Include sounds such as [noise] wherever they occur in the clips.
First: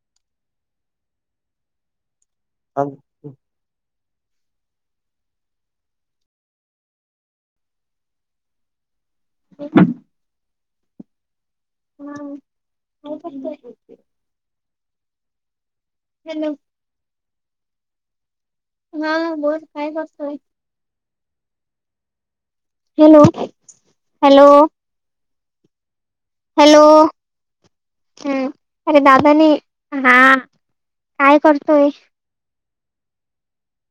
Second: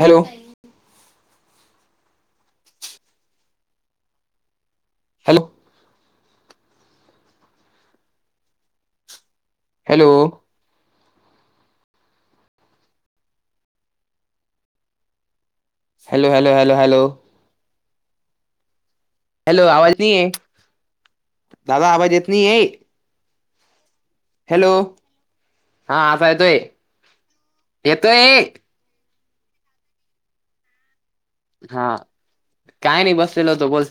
Hello! ह [unintelligible] hello. हम [unintelligible] hello. ह्म काय करताय [unintelligible] हॅलो हॅलो हॅलो हॅलो. ना बोल हॅलो काय आवाज नाहीये करतोय? दादा आवाज येत नाहीये. हॅलो हॅल हॅलो हा आता येतोय हॅलो येतोय. हम्म अरे दादानी हा काय हा करतोय काय नाही बसलेल होतो बोल.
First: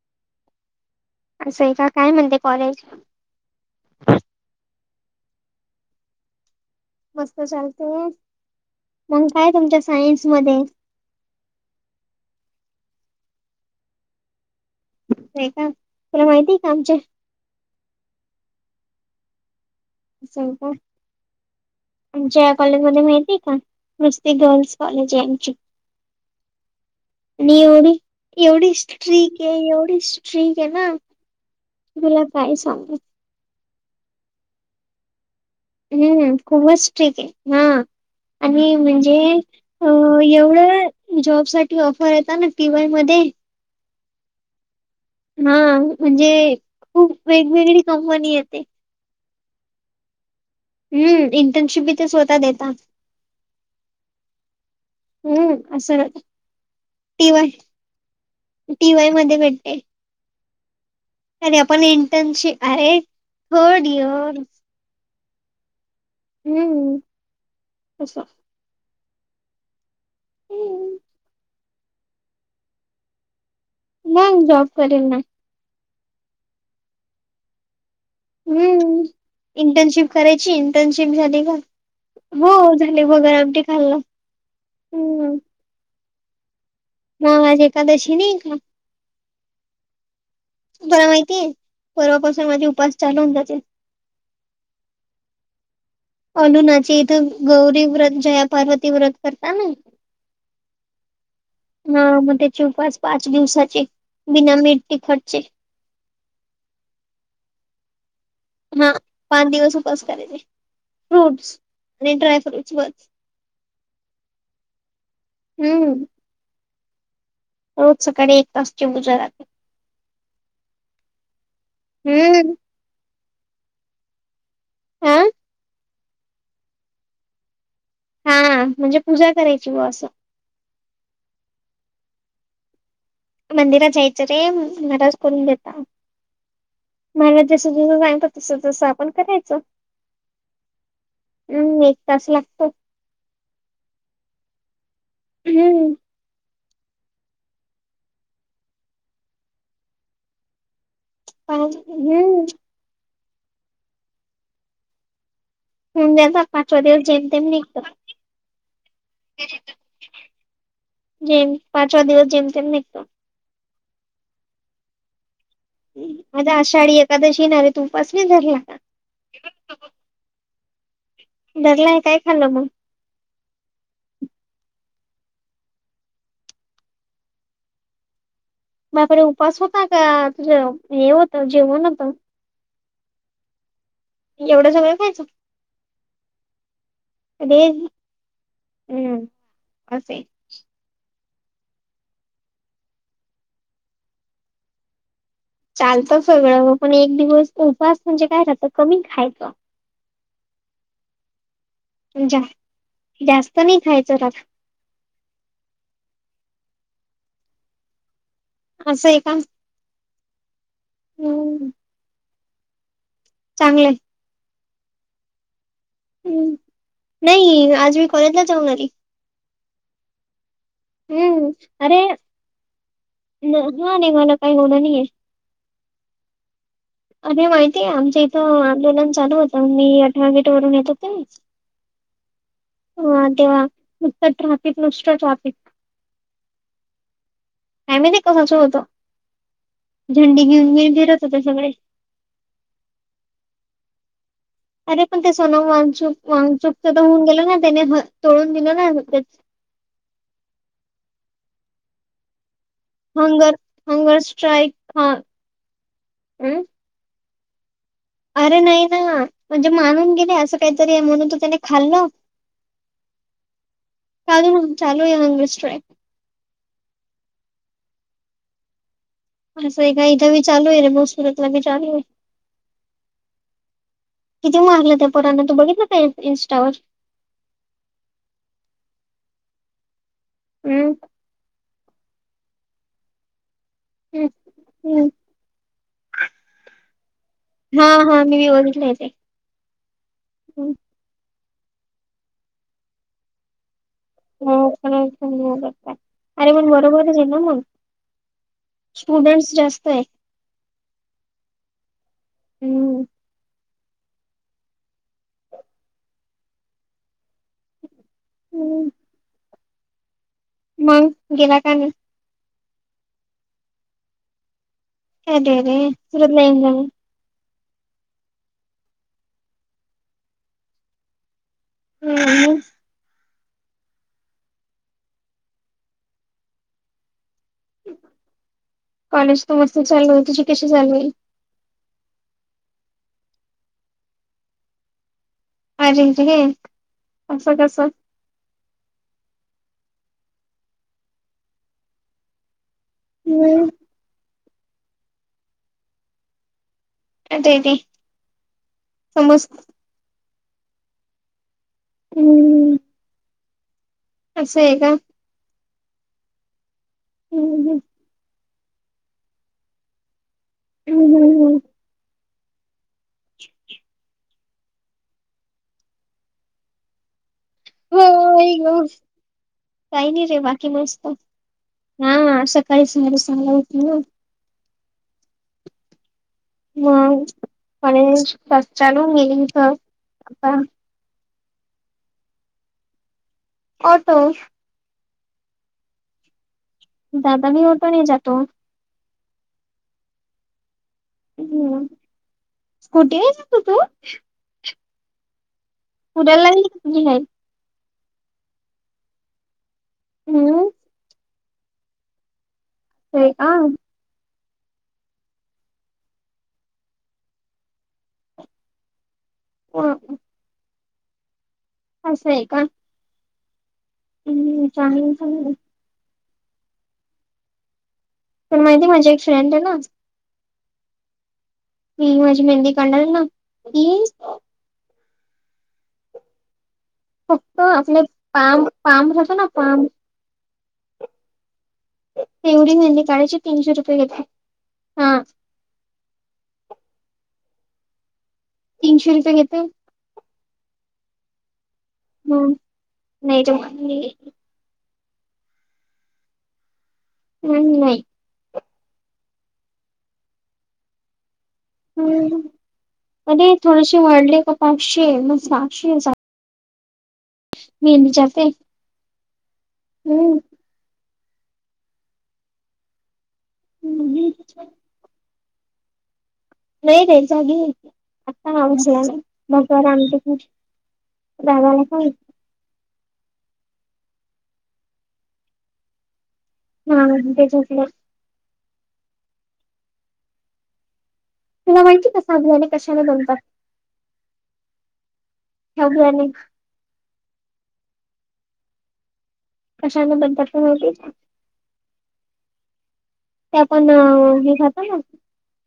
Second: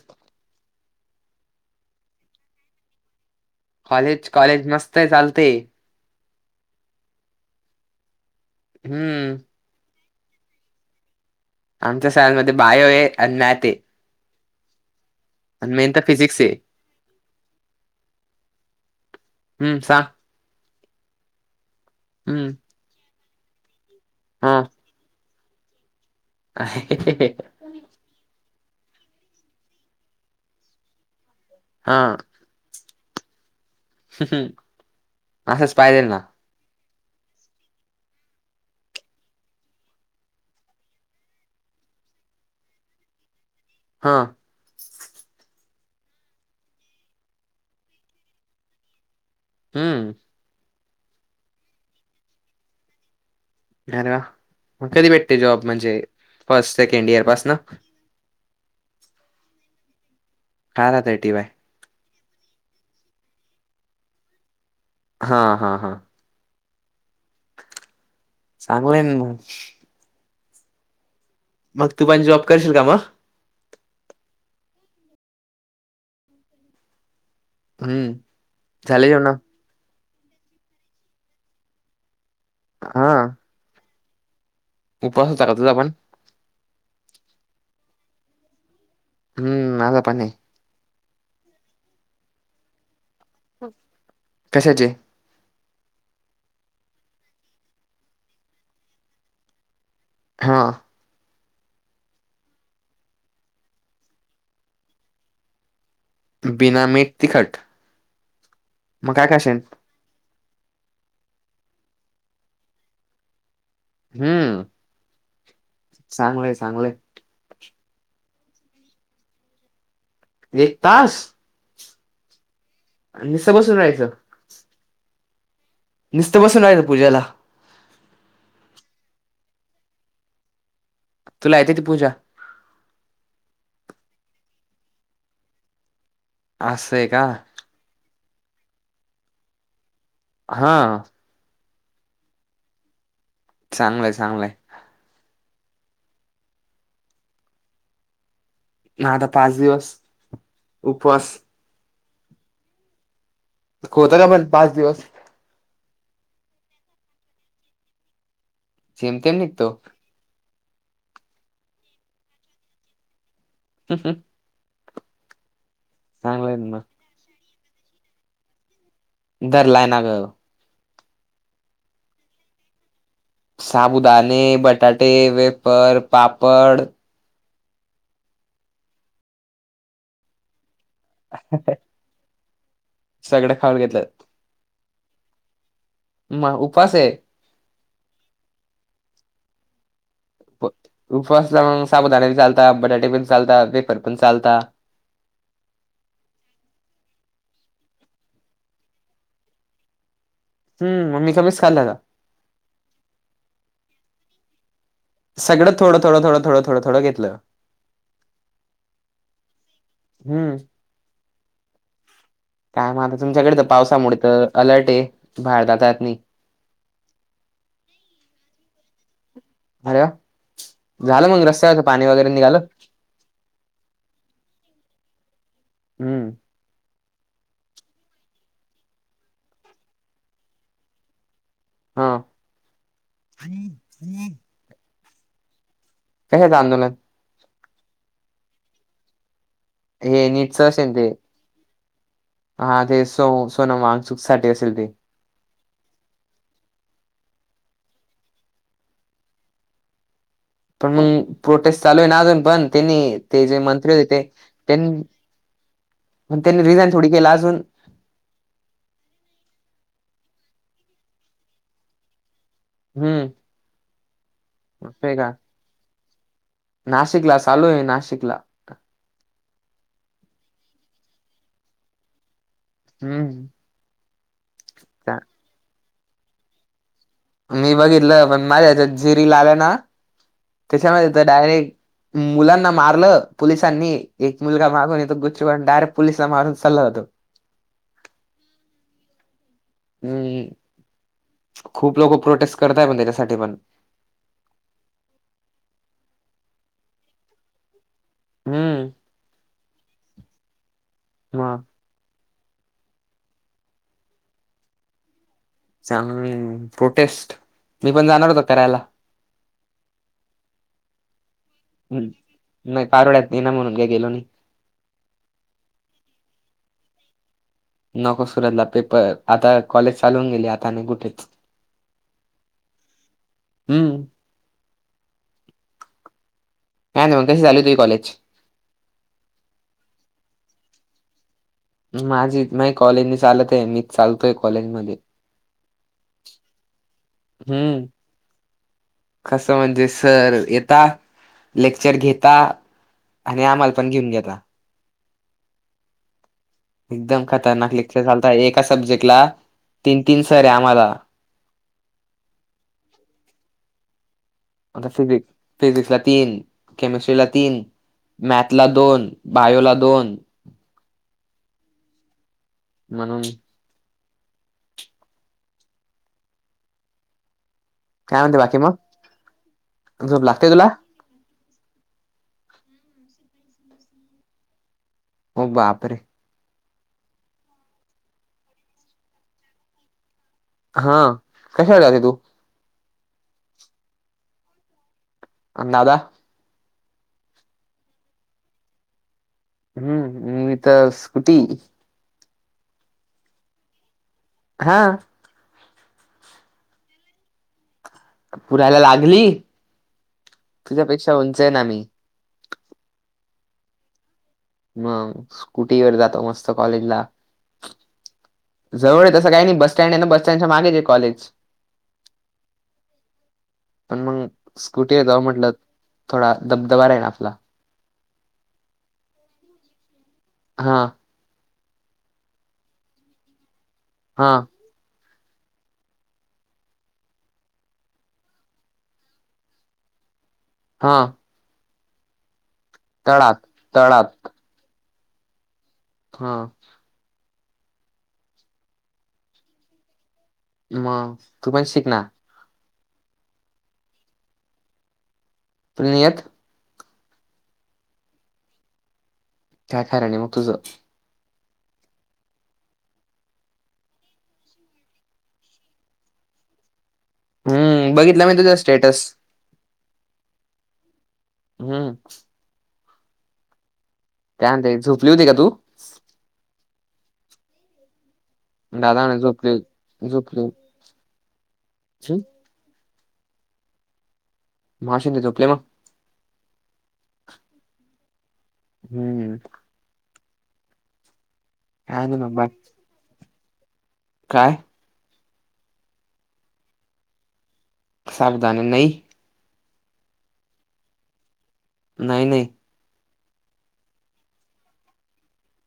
असं आहे का काय म्हणते कॉलेज? कॉलेज कॉलेज मस्त आहे चालतेय. मस्त चालते मग हम्म काय तुमच्या सायन्स मध्ये? आमच्या सायन्समध्ये बायो आहे आणि मॅत आहे. आहे का आणि मेनंत तुला फिजिक्स आहे माहितीय का आमच्या हम्म सा स का हम्म आमच्या कॉलेज मध्ये माहितीय का? नुस्ती हा गर्ल्स कॉलेज यांची आणि एवढी एवढी स्ट्रीक आहे एवढी स्ट्रीक आहे ना हा तुला काय सांगु? ह ह [unintelligible] हम्म खूपच स्ट्रिक आहे हा आणि म्हणजे अ एवढं जॉब साठी ऑफर यता ना टी वाय मध्ये हां. हा म्हणजे खूप वेगवेगळी कंपनी येते. हम्म. हम्म इंटर्नशिप बी ते स्वतः देता [unintelligible] कधी भेटते जॉब हम्म म्हणजे असं first second year T Y पासन टी वाय मध्ये भेटते. का राहताय टीव अरे आपण इंटर्नशि आरे थर्ड ईअर हा हा हा. हम असं. चांगलंय न मग. मग तू [unintelligible] जॉब करशील का मग? मग जॉब करीन ना हम हम्म चाले हो ना इंटर्नशिप करायची इंटर्नशिप झाली का हो झाली बघा आधी खाल्लं उपास होता का तुझा पण हो आज एकादशी नाई का हम माझा पण आहे. [unintelligible] तुम्हाला माहितीये परवापासून माझे उपास चालू होऊन जातील. कशाची अरुणाच्या इथं गौरी व्रत जया पार्वती व्रत करता नाय. हा.... हा मग त्याचे उपास पाच दिवसाचे बिनामिठ तिखटचे. बिनामिठ तिखट. हा मग काय पाच खाशील? दिवस उपास करायचे फ्रूटस आणि ड्रायफूटच बस. हम हम. हम. चांगल्या चांगल्या. रोज सकाळी एक तासची देवपूजा राहते. एक तास. हम आणि निस बस जायचं. हा निस्त बसून राहायचं पूजेला हा म्हणजे पूजा करायची हे असं. तुला येते ती पूजा. मंदिरात जायच रे महाराज करून देतात. असंय काय जसं जसं सांगतात तसं तसं आपण करायचं. [unintelligible] हा... हम एक तास लागतो. चांगल्या चांगल्या. हम ना आता पाच दिवस उपवास. पाच दिवस हम्म. [unintelligible] कुत्र्य भर पाच दिवस. ह ज्याात पाचवा दिवस जेम ते निघत. [unintelligible] जम ते निघतो. [unintelligible] जेन पाचवा दिवस जेमते निघतो. हा हा. [unintelligible] आज चांगलंय ना मग. आषाढी एखादशी नावेत उपास भी धरला का. धरलाय ना ग. धरलाय काय खाल्लं मग. साबुदाणे बटाटे वेपर पापड. बापरे उपास होता का तुझं हे जेवण होतं. सगळं खाऊन घेतलं. एवढं सगळं खायचं. मा उपास ये. अरे हम्म असेय. उफसला मग साबुदान चालतात, बटाटे पण चालतात वेफर पण चालतात. चालतं सगळं हो पण, एक दिवस उपास म्हणजे काय रात कमी खायचं. [inaudible] हम्म मग मी कमीच खाल्ला का. जा जास्त नाही खायचं रात. सगळं थोडं थोडं थोडं थोडं थोडं थोडं घेतलं. असेय का. हम्म. हम. काय मग आता, तुमच्याकडे तर पावसामुडे तर अलर्ट ये बाहेर जाता येत नई. हम नाही, आज मी कॉलेजला जाऊन आली. अरे वा, झालं मग हम्म रस्त्यावरचं पाणी वेगैरे निघालं. हां निघालं काही एवढं नई ये. अम. अरे माहितीय आमच्या इथं आंदोलन चालू होतं, मी अठरा गेट वरून येत होते. हा. ह तेव्हा नुसतं ट्राफिक नुसतं ट्राफिक. कशाचं आंदोलन. काय माहिती कशाचं होतं, हे झेंडी नीटचं घेऊन तेंन असेल ते. फिरत होते सगळे. हा ते सो सोनम वांगचुक साठी असेल. ते पण ते सोनम वाचूक वांगचुक होऊन गेल ना, त्याने तोळून दिलं ना. पण मग प्रोटेस्ट चालू आहे ना अजून पण. त्यांनी ते हंगर जे मंत्री होते हंगर ते, स्ट्राईक तेन हा पण त्यांनी हं? रीजायन. थोडी केला अजून. अरे नाही ना म्हणजे, मानून गेले असं काहीतरी म्हणून तू त्याने खाल्लं. हम्म. चालू मंग चालू असं हे आहे का हंगर स्ट्राइक. नाशिकला चालू ये नाशिकला. आमच्या हे काय इथं भी चालू हे रे भाऊ सुरतला बी चालू ये. हम्म. किती मारलं त्या पोरांना, तू बघितलं का इ इन्स्टावर. मी बघितलं पण, माझ्याच्या झि रील आलना हम्म त्यांच्यामध्ये तर डायरेक्ट. मुलांना मारलं पोलिसांनी. एक मुलगा मागून हम्म येतो. बुची मारून डायरेक्ट पुलीस ला मारून चाल्ला जातो. हा हा मी बघितलंय ते. हम्म खूप लोकं प्रोटेस्ट करताय, पण त्यांच्यासाठी पण. [unintelligible] अरे पण बरोबरच हे ना मंग. हम्म स्टुडंट्स जास्त ये. हा. हम. चांगलं हे मंग प्रोटेस्ट, मी पण जाणार होतो करायला. मगं गेला का नाही. नाही कारोळ्यात नाही ना, म्हणून काय गेलो नाही. अरेरे [unintelligible] नको सुरतला पेपर, आता कॉलेज चालू होवून गेले आता नाही कुठेच. [unintelligible] हम्म. काय नाय मग कसे चालू ये तुझे कॉलेज. कॉलेज तर मस्त चालूय, तुझी कशी चालू ये. माझी नाही कॉलेजी चालत आहे, मीच चालतोय कॉलेज मध्ये. [unintelligible] असं हम्म कसं. कसं म्हणजे, सर येता लेक्चर घेता. आणि हम्म आम्हाला पण घेऊन घेता. एकदम अरे खतरनाक रे लेक्चर झालतं, एका सब्जेक्ट ला समज तीन तीन सर आहे आम्हाला. हम्म. असं आहे का आता फिजिक फिजिक्स ला तीन. केमिस्ट्रीला तीन हम्म मॅथ ला दोन बायोला दोन. हम हम. म्हणून. [inaudible] हो काय म्हणते आई बाकी मग गं, काय झोप नाही रे लागते तुला बाकी मस्तं. हा सकाळी साडे सहाला उठले. हो बापरे. मग कॉलेज कसं चालू आहे नेमकं आता. हा कशाला जाते तू. ऑटो. अन दादा. दादा बी ऑटो ने जातो. हम्म मी तर स. स्कुटी युज करतो तू. हां. पुरायला लागली की [unintelligible] नाही. पुरायला लागली, हम्म तुज्यापेक्षा उंच आए ना मी. होय का. मंग स्कुटीवर जातो, मस्त कॉलेज ला. जवळ ए तसं काय नाही, बस स्टॅन्ड ए ना का बस स्टॅन्डच्या मागेच आहे कॉलेज. असंय का. पन मंग हम्म स्कुटी वर चांगलं जाव म्हटलं, चांगलं थोडा दबदबा राईन आपला. पन माहितीये का, माझी एक फ्रेंड आहे ना. हा. ती माझी मेंदी काडणारे ना ती. हा फक्त आपले पाम पाम राहत ना पाम. हां. तेवडी मेंहदी काडायची तळात तीनशे रुपये घेते तळात हां. हा. तीनशे रुपये घेतो. मग तू पण शिक ना. हम्म [unintelligible] तुला नाही येत. नाही नाही. काय खरं नाही मग तुजं. अरे थोडेसे वाढले का पाचशे मग साहाशे, सात हम्म मी बघितलं विचारते तुझं स्टेटस हम्म. ह्म. [unintelligible] झोपली होती का तू? नाहीरे जागी आहे. दादा म्हणे झोपले झोपले हं [unintelligible] मघाशी मी झोपलेलो. होय त्याच्यातले हम्मं. तुला काय माहिती का नाही साबूदाणे कशाने बनतात? का? साबुदाणे. साबूदाने नाही कशाने दगदग [unintelligible] नाही नाही. ते आपण हे खातो ना,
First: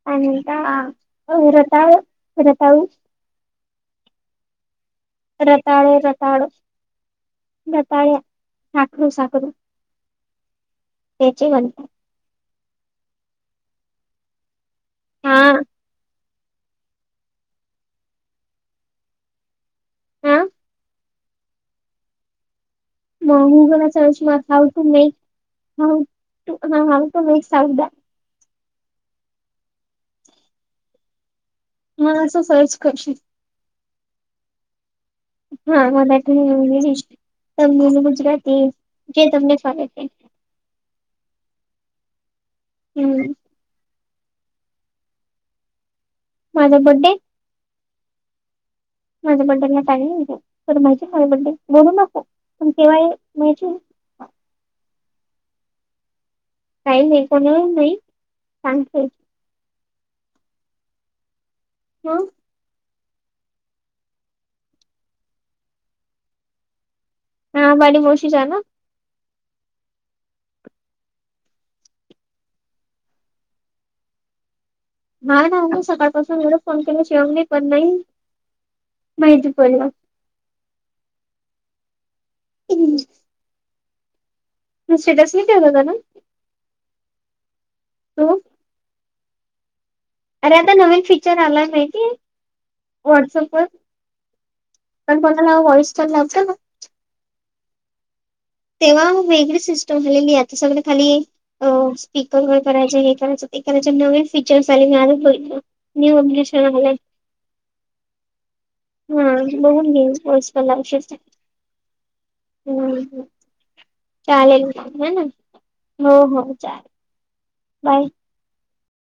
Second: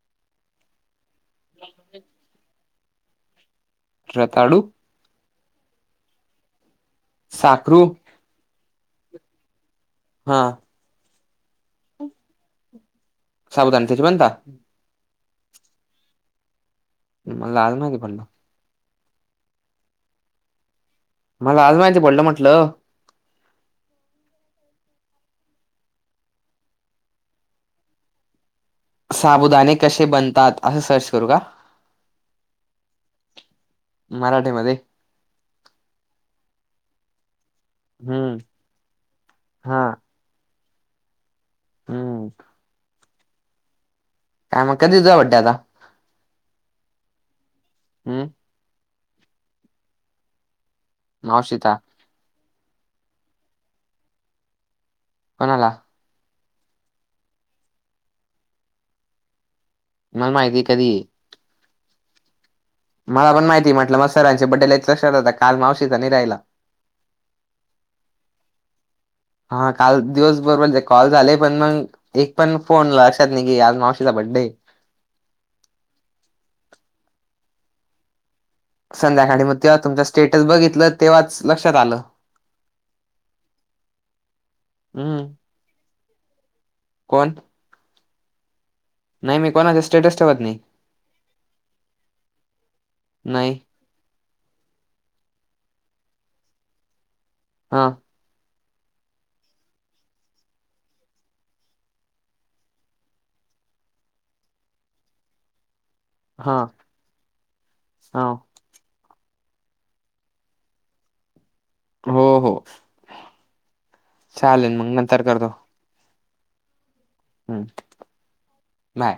काय म्हणतात रताळे र [unintelligible] रताळू रताळं रताळं, साखरू रताळ्या साखरू साखरू हा [unintelligible] साबुदाणे त्याचे बनता होय. मला आज माहिती पडलं. हा मला आज माहिती पडलं म्हटलं. मग गुगलला सर्च मार how to make, [unintelligible] how to make sabudana? साबुदाणे कसे बनतात, असं सर्च करू का? हो असं सर्च करशील. मराठीमध्ये. होय मराठी, इंग्लिश, तमिल, हम्म गुजराती जे तुला हा चालेल ते. हां हंम हा म कधी तुझा बर्थडे आता. माझा बड्डे. हंम. माझ्या बड्डेला टाइम आहे, तर माझा आहे बड्डे मावशीचा बोलू नको. पण केव्हा आहे माहीती आहे. कोणाला. [unintelligible] मला माहितीये कधी आहे. हो मला पण माहिती म्हटलं, मग सरांचा बड्डे एक लक्षात होता, काल मावशीचा नाही राहिला. हो बायडी मावशीचा हायना. हा काल दिवसभर म्हणजे कॉल झाले, पण मग एक पण फोन लक्षात नाही की, आज मावशीचा बड्डे ये. नाही नाही सकाळ पासून येवढे फोन केले, शिवम ने कोण नाही. संध्याकाळी माहिती मग तेव्हा पडलं तुमच स्टेटस बघितलं, तेव्हाच लक्षात आलं. ह. मी हम्म स्टेटस नाही ठेवलेला ना. कोण? तु. नाही मी कोणाचे स्टेटस ठेवत अरे नाही आता नवीन फीचर आलाय, माहितीये व्हाट्सअप नाही वर. आपण कोणाला व्हॉइस कॉल लावतो ना. हां. तेव्हा वेगळी सिस्टम झालेली ये, आता सगळी खाली ये. अ स्पीकर वगैरे करायच हे करायचं ते करायचे, नवे फीचर्स आलेत मी आजच बघितलो. न्यू हा अग्लीशन आले. हा. हा बघून घे, व्हॉइस कॉल लावशील तर. हो हो हम चालेल मग हेन. हो हो चालेल. हम. काय.